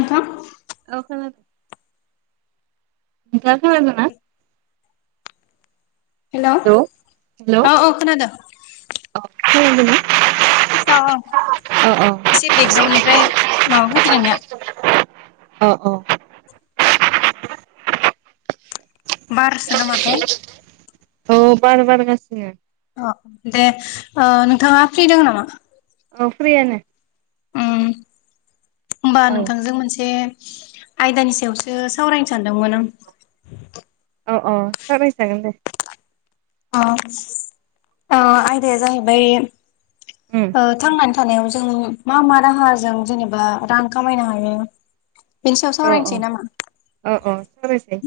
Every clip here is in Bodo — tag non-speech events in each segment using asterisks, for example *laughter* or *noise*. आफां औ खोनादों नोंथाआ खोनादोंना? हेल' औ हेल' औ खोनादों हेल' खोनादोंना? अ अ एसे बेकग्राउन्डनिफ्राय माबा फैदो नोंनिया अ अ बारसो नामाथाय औ बार बारगासिनो। अ दे ओ नोंथाङा फ्रि दं नामा? फ्रियानो। उम होमबा औ नोंथांजों मोनसे आयदानि सायावसो सावरायनो सानदोंमोन आं। औ औ सावराय जागोन दे। ओ आयदाया जाहैबाय उम थांनानै थानायाव जों मा मा राहाजों जेनेबा रांन खामायनो हायो? बिनि सायाव औ औ सावरायनोसै नामा? औ औ सावरायसै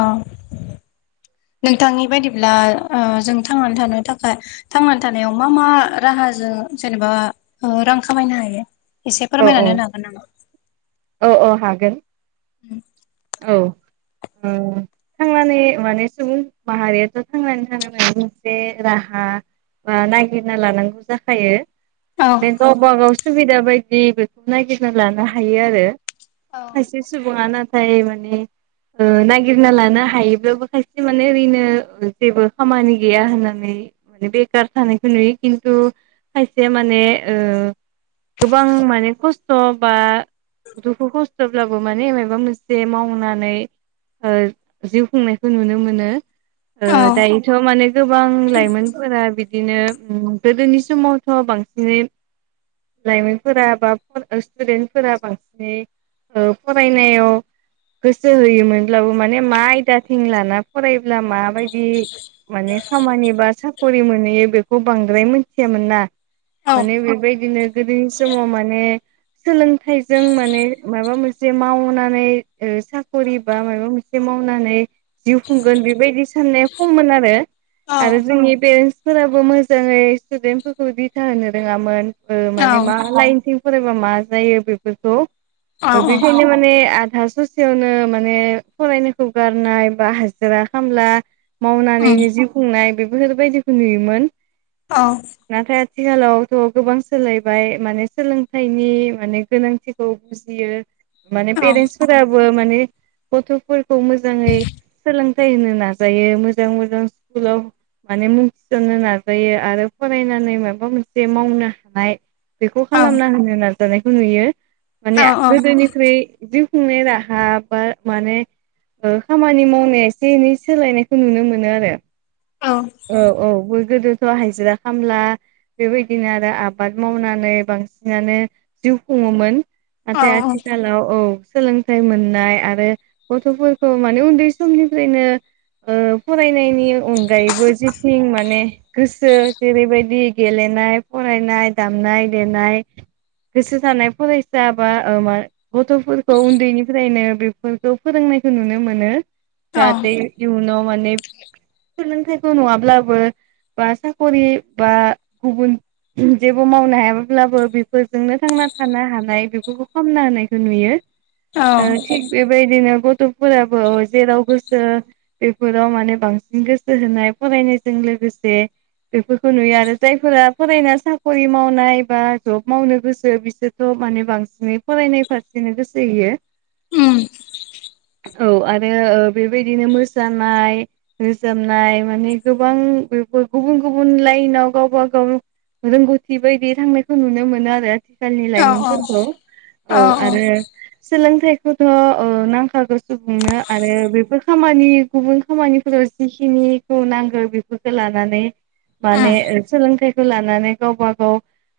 औ। नोंथांनि बायदिब्ला जों थांनानै थानो थाखाय थांनानै थानायाव मा मा राहा। जोंङो जेनेबा रां खामायनो हायो! एसे औ औ फोरमायनानै होनो हागोन नामा। गोन। उम औ। ओ थांनानै माने सुबुं माहारियाथ' थांनानै थानो मोनसे राहा नागिरना लानांगौ जाखायो औ माने गावबा गाव सुबिदा बायदि बेखौ नागिरना लानो हायो आरो। औ खायसे सुबुङा नाथाय माने नागिरना लानो हायोब्लाबो खायसे माने ओरैनो जेबो खामानि गैया होननानै म बेखार थानायखौ नुयो खिथु खायसे माने गोबां माने खस्थ' बा दुखु खस्थ'ब्लाबो माने मायबा मोनसे जे मावनानै जिउ खुंनायखौ नुनो मोनो ओ औ दायोथ' माने गोबां लाइमोनफोरा बि बिदिनो उम गोदोनि समावथ' बांसिनै लाइमोनफोरा बा स्टुडेन्टफोरा बांसिनै फरायनायाव गोसो होयोमोनब्लाबो माने म आयदाथिं लाना फराय मा बायदि माने खामानि बा साख्रि मोनो नुयो बेखौ बांद्राय मिथियामोन ना। माने औ बेबायदिनो गोदोनि समाव माने सोलोंथाइजों माने माबा मोनसे मावनानै साख'रि बा माबा मोनसे मावनानै जिउ खुंगोन बेबायदि साननाया खममोन आरो आरो जोंनि पेरेन्टस फोराबो मोजाङै स्टुदेन्ट फोरफोरखौ दिथा होनो रोङामोन औ माने मा लाइनथिं मा जायो बेफोरखौ औ खासेयावनो माने फरायनायखौ गारनाय बा हाजिरा खामला उम मावनानैनो जिउ खुंनाय बेफोरफोरबायदिखौ नुयोमोन औ। नाथाय आथिखालावथ' गोबां सोलायबाय माने सोलोंथाइनि माने गोनांथिखौ बुजियो माने औ पेरेन्स फोराबो माने गथ'फोरखौ मोजाङै सोलोंथाइ होनो नाजायो मोजां मोजां स्कुलाव माने मुं थिसननो नाजायो आरो फरायनानै माबा मोनसे मावनो हानाय बेखौ औ खालामना होनो नाजानायखौ नुयो औ माने गोदोनिख्रुइ जिउ राहा बा माने खामानि मावनाया एसे एनै सोलायनायखौ नुनो मोनो आरो। औ औ ब गोदोथ' हायाजिरा खामला बेबायदिनो आरो आबाद मावनानै बांसिनानो जिउ खुङोन नाथाय औ आथिखालाव औ सोलोंथाइ मोननाय आरो गथ'फोरखौ माने उन्दै समनिफ्रायनो फरायनायनि अनगायैबो जेथिं माने गोसो जेरैबायदि गेलेनो नाय फरायनाय दामनाय देनाय। गोसो जानाय फरायसा बा ओ मा गथ'फोर बेफोरखौ फोरोंनायखौ नुनो मोनो औ जाहाथे इयुनाव माने सोलोंथाइखौ नङाब्लाबो बा साख'रि बा गुबुन *unintelligible* जेबो मावनो हायाब्लाबो बेफोरजोंनो थांना थानो हानाय बेफोरखौ खामना होनायखौ नुयो ओ थिख बेबायायदिनो ग थ'फोराबो जेराव गोसो बेफोराव माने बांसिन गोसो होनाय फरायनायजों लो गोसे बेफोरखौ नुयो आरो जायफोरा फरायना साख'रि मावनाय बा जब मावनो गोसो बिसोरथ' माने बांसिनै फरायनाय फारसेनो गोसो होयो उम औ आरो ओ बेबायदिनो मोसानाय रोजाबनाय माने गोबां *unintelligible* गुबुन गुबुन लाइनाव गावबा गाव रोंगौथि बायदि थांनायखौ नुनो मोनो आरो आथिखालनि औ लाइमोनफोरखौ औ आरो सोलोंथाइखौथ' ओ नांखागौ सुबुंनो आरो बेफोर खामानि गुबुन खामानिफोराव जिखिनिखौ नांगौ बेफोरखौ लानानै माने उम ओ सोलोंथाइ लानानै गावबा गाव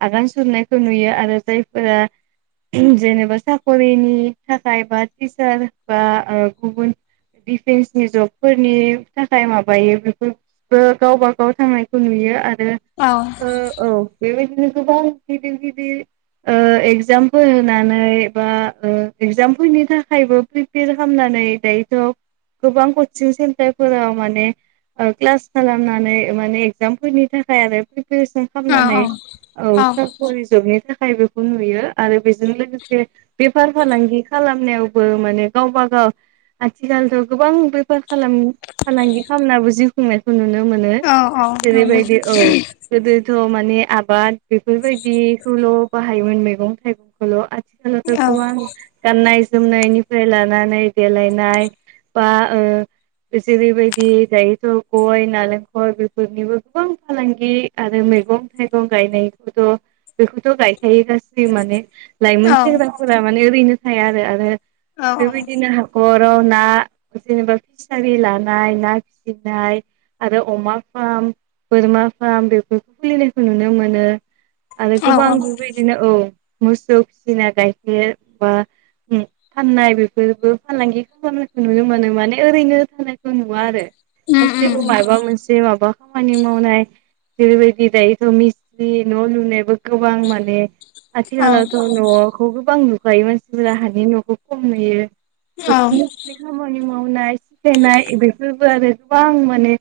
आगान सुरनायखौ नुयो आरो जायफोरा *unintelligible* जेनेबा साख'रिनि थाखाय बा टिचार बा ओ गुबुन दिफेन्सनि जबफोरनि थाखाय माबायो बेफोर *unintelligible* गावबा गाव थांनायखौ नुयो आ रो औ औ ओ औ बेबाय गोबां गिदिर गिदिर ओ एखजामपोल होनानै बा ओ एगजामफोरैनि थाखायबो प्रिपेर खामनानै दायोथ' गोबां कचिं सेन्टारफोराव माने ओ क्लास खालामनानै माने एगजामफोरनि थाखाय आरो *inaudible* नंगौ खामनानै औ *unintelligible* *inaudible* नुयो आरो बेजों लोगोसे बेफार फालांगि खालाम नायावबो माने गावबा गाव आथिखालथ' गोबां बेफोर खालाम फालांगि खामनाबो जिउ खुंनायखौ नुनो मोनो औ औ जेरैबायदि औ गोदोथ' माने आबाद बेफोरबायदिखौल' बाहायोमोन मेगं थाइगंखौल' आथि *inaudible* *inaudible* गाननाय जोमनायनिफ्राय लानानै देलायनाय बा ओ जेरैबायदि दायोथ' गय नालेंखर बेफोरनिबो गोबां फालांगि आरो मैगं थाइगं गायनायखौथ' बेखौथ' गाय खायो गासै माने लाइमोन सेंग्राफोरा माने ओरैनो थाया आरो आरो औ बेबायदिनो हाखर राव ना जेनेबा फिसारि लानाय ना फिसिनाय आरो अमा फार्म बोरमा फार्म बेफोरखौ खुलिनायखौ नुनो मोनो आरो औ गोबां बिबायदिनो औ मोसौ फिसिना गायखेर बा फाननाय बेफोरबो फालांगि खालामनायखौ नुनो मोनानो माने ओरैनो थानायखौ नुवा आरो उम *unintelligible* सिबो उम माइबा मोनसे माबा खामानि मावनाय जेरैबायदि दायोथ' मिसट्रि न' लुनायबो गोबां माने औ आथिखालावथ' न'खौ गो बां नुखायो मानसिफोरा हानि न'खौ खम नुयो औ बेखौनो *inaudible* खामानि माव मावनाय सिखायनाय बेफोरबो आरो गोबां माने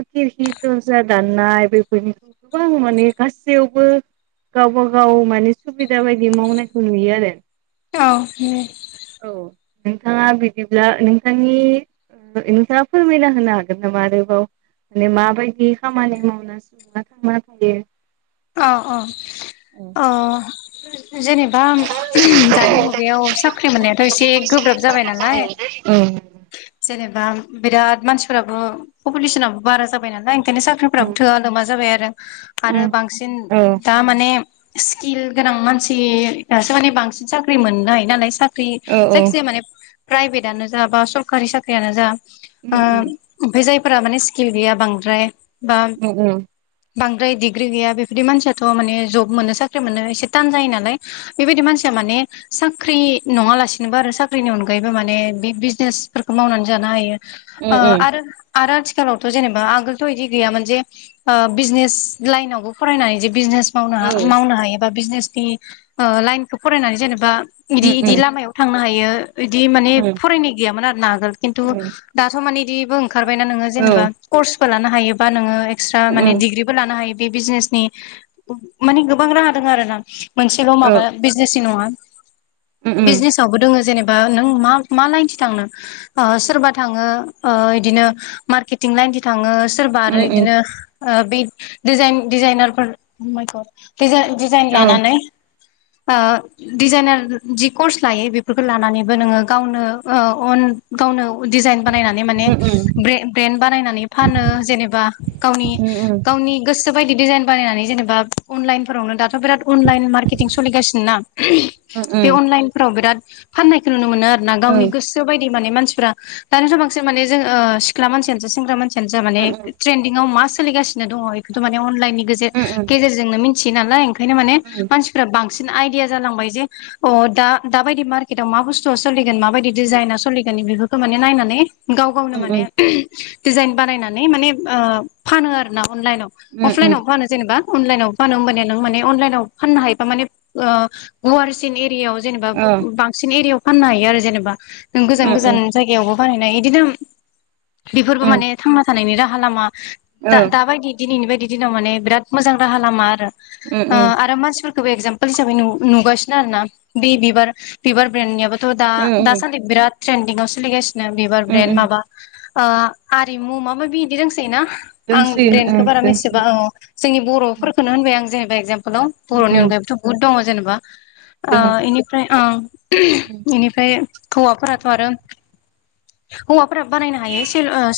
खिरखि दनजा दाननाय बेफोरनिखौ गोबां माने गासैयावबो गावबा गाव माने सुबिदा बायदि मावनायखौ नुयो आरो औ *unintelligible* औ नोंथाङा बिदिब्ला नोंथांनि *inaudible* होनो हागोन नामा *inaudible* माने माबायदि खामानि मावना *inaudible* थांना थायो अ अ औ अ जेनेबा दानि मुगायाव साख्रि मोननायाथ एसे गोब्राब जाबाय नालाय अ जेनेबा बिराद मानसिफोराबो पपुलेसनाबो बारा जाबाय नालाय बिदिनो साख्रिफ्राबो थोआ लोमा जाबाय आरो आरो बांसिन औ दा माने स्किल गोनां मानसिसो माने बांसिन साख्रि मोननाय नालाय स्रि साख्रि औ औ जायखिजाया माने प्राइभेटानो जा बा सरकारि साख्रियानो जा उम ओ उम ओमफाय जायफोरा माने स्किल गैया बांद्राय बा उम उम बांद्राय डिग्रि गैया बेबायदि मानसियाथ माने जब मोनो साख्रि मोनो एसे तान जायो नालाय बेबायदि मानसिया माने साख्रि नङालासिनोबो आरो साख्रिनि अनगायैबो माने बे बिजनेस फोरफोरखौ मावनानै जानो हायो औ उम आरो आरो आथिखालावथ जेनेबा आगोलथ बिदि गैयामोन जे ओ बिजनेस लाइनावबो फरायनानै जे बिजनेस मावनो मावनो हायो एबा बिजनेसनि लाइनखौ फरायनानै जेनेबा इदि उम इदि लामायाव थांनो हायो इदि माने उम फरायनाय गैयामोन आरो ना आगोल खिन्थु औ दाथ माने इदिबो ओंखारबाय ना नोङो जेनेबा कर्सबो लानो हायोबा नोङो एकस्रा उम माने उम डिग्रिबो लानो हायोबा बे बिजनेसनि माने गोबां राहा दङ आरो ना मोनसेल औ माबा उम बिजनेसनि नङा उम बिजनेसावबो दोङ जेनेबा नों मा मा लाइनसो थांनो ओ सोरबा थाङो ओ बिदिनो मारकेतिं लाइनथिं थांङो सोरबा आरो उम उम बिदिनो ओ बेज डिजाइनारफोरखौ दिज डिजाइन औ उम लानानै ओ डिजाइनार जि कर्स लायो बेफोरखौ लानानैबो नोङो गावनोओ अन गावनो जाइन बानायनानै माने उम ब्रेन्ड बानायनानै फानो जेनेबा गावनि उम उम गाव उम गावनि गोसो बायदि डिजाइन बानायनानै जेनेबा अनलाइनफोरावनो दाथ बिराद अनलाइन मार्केटिं सोलिगासिनो ना बे उम अनलाइनफोराव बिराद फान्नायखौ नुनो मोनो मोनो‌ आरो ना गावनि ओं गोसो बायदि माने मानसिफोरा दानि जुगाव माने जोंङो सिख्ला मानसियानो जा बा सेंग्रा मानसि माने उम ट्रेन्डिंङाव मा सोलिगासिनो दङ बेखौथ माने अनलाइननि उम गेजेरजोंनोथि मिथियो नालायओंखायनो माने मानसिफोरारा बांसिन बांसिन‌ आइदिया जालांबायजे अ दा दा बायदि मारकेताव मा बुसतुवा‌ सोलिगोन माबाय डिजाइना सोलिगोन बेफोरखौ माने नायनानै गाव गावनो उम माने दिडजाइन बानायनानै मानेओ फानो आर ना अनलाइनाव उम अफलाइनाव फानो जेनेबा अनलाइनाव फानो होमबान नों माने अनलाइनाव फाननो हायोबा माने ओ गुवारसिन एरियायाव जेनेबा अ बांसिन एरियाायाव फाननो हायो आरो जेनेबा नों गोजान उम उम गोजान उम औ उम जायगायावबो बानायनाय बिदिनो बेफोरबो माने थांना थानायनि राहा लामा दा दाबायदि दिनैनि बायदि दिनाव माने बिराद मोजां राहा लामा आरो उम ओ आरो‌ मानसिफोरखो गोबो एगजामपोल हिसाबै नुगासिनो आरोना बे बिबार बिबार ब्रेन्डनियाबोथ दा उम दासान्दि बिराद ट्रेन्दिंङाव सोलिगासिनो बिबार ब्रेन्ड उम माबा ओ आरिमु मा माबि बिदों ना आं दोंसोयो ब्रेन्दडखौ ओं बाराेसेबा दोंसोयो जोंनि बर'फोरखौनो होनबाय आं जेनेबा ए *unintelligible* उम बर'नि उम अनगायबोथ बहुद दं जेनबा ओ दोङो इनिफ्रायंओ बेनिफ्राय हौवाफोराथ आरो हौवाफोराबो बानायनो हायो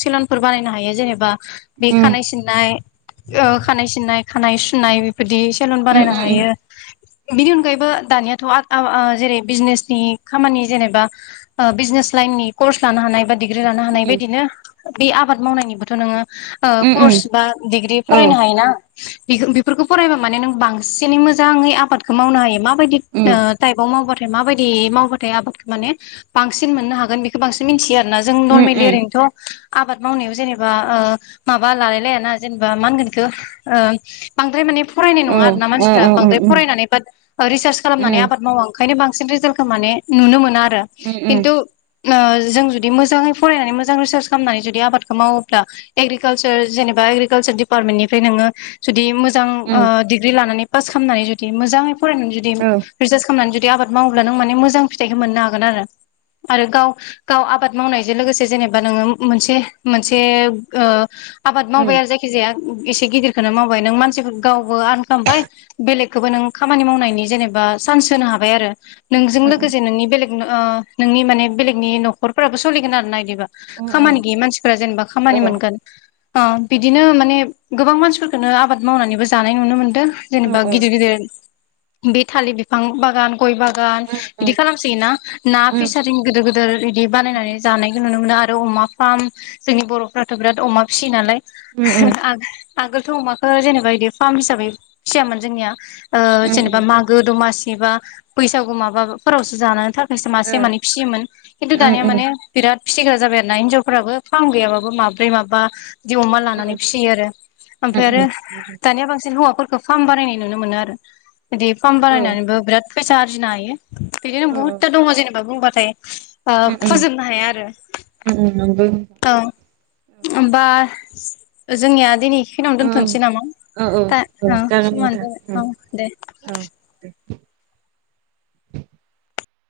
सिलनफोर बानायनो हायो जेनेबा बे उम खानाय सिननाय खानाय सिननाय खानाय सुनाय बे बिदि सेलुन उम उम बानायनो हायो। बिनि अनगायैबो दानियाथ ओ जेरै बिजनेसनि खामानि जेनेबा बिजनेस लाइननि कर्स लानो हानाय बा डिग्रि लानो हानाय उम बायदिनो बे आबाद मावनायनिबोथ नोङो ओ उम उम कर्स बा डिग्रि औ फरायनो हाय ना बेफोरखौ फरायबा माने नों बांसिनै मोजाङै आबादखौ मावनो हायो मा माबायदि उम टाइपआव मावबाथाय माबायदि मावबाथाय आबादखौ माने बांसिन मोननो हागोन बेखौ बांसिन मिथियो आरोना जों उम नर्मेलि उम ओरैनोथ' आबाद मावनायाव जेनेबा ओ माबा लालाय लाय ना जेनेबा मा होनगोन बेखौ ओ बांद्राय माने फरायनाय औ नङा अ आरो ना मानसिफ्रा अ उम उम बांद्राय उम फरायनानै बा रिसार्च खालामनानै आबाद माव आं ओंखाय बांसिन रिजाल्टखौ माने नुनो मोना आरो उ उ खिन्थु जों जुदि मोजाङै फरायनानै मोजां रिसार्च खालामनानै जुदि आबादखौ मावोब्ला एग्रिकालसार जेनेबा एग्रिखालसार डिपारमेनथनों जुदि मोजां मोजां अ दिग्रि लानानै पास खालामनटनै जुदि मोजां फरायनानै जुदि औ रिसारस खामनानै जुदि बिदि आबाद मावोब्ला नों माने मोजां फिथाइखौ मोननो हागोन आरो आरो गाव गाव आबाद मावनायजों लोगोसे जेनेबा नोङो मोनसे मोनसे आबाद उम उम मावबाय आरो जायखिजाया एसे गिदिरखौनो मावबाय नों मानसि गावबो आर्न खालामबाय बेलेगखौबो नों खामानि मावनायनि जेनेबा बा सान्स होनो हाबाय आरो नोंजों उम लोगोसे नोंनि बेलेग नोंनि माने बेलेगनि न'खरफोराबो सोलिगोन आर ना बिदिबा उम औ खामानि गैयि मानसिफोरा जेनेबा औ खामानि औ मोनगोन बिदिनो माने गोबां मानसिफोरखौोननो आबाद मावनानैबो जानाय नुनो मोनदों जेनेबा गिदिर उम गिदिर बे थालिर बिफां बागान गय बागान उम बिदि खालामसै ना ना फिसारिं गिदिर गिदिर बिदि बानायनानै उम जानाय नुनो मोनो आरो अमा फार्म जोंनि बर'फ्राथ' बिराद अमा फिसियो नालाय उम आगोलथ' अमाखौो जेनेबा बिदि फार्म हिसाबै फिसियामोन जोंनिया उम उम जेनेबा मागो दमासि जबा बैसागु माबाफोरावसो जानानै स ओ मासे माने फिसियोमोन खिन्थु ओं दानिया ओं माने बिराद फिथिग्रा जाबाय आरो ना हिनजावफोराबो फार्म गैयाबाबो माब्रै माबा बि अमा लानानै ओं फिसियो आरो ओमफ्राय आरो ओं दानिया बांसिन हौवाफोरखौ बे फार्म बानायनाय नुनो मोनो आरो बिदि फार्म ओं औ बानायनानैबो बिराद फैसा आरजिनो हायो बेदिनो औ औ बहुत जेनेबा बुंबाथाय ओम ओम फोजोबनो हाया आरो ओम ओम नंगौ नोंथां औ हबा जोंनिया दिनैखिनिावनो दोनथ'नोसै नामा औ औ दा औ जागोन नोंथां समानो जाबाय औ दे औ दे *unintelligible*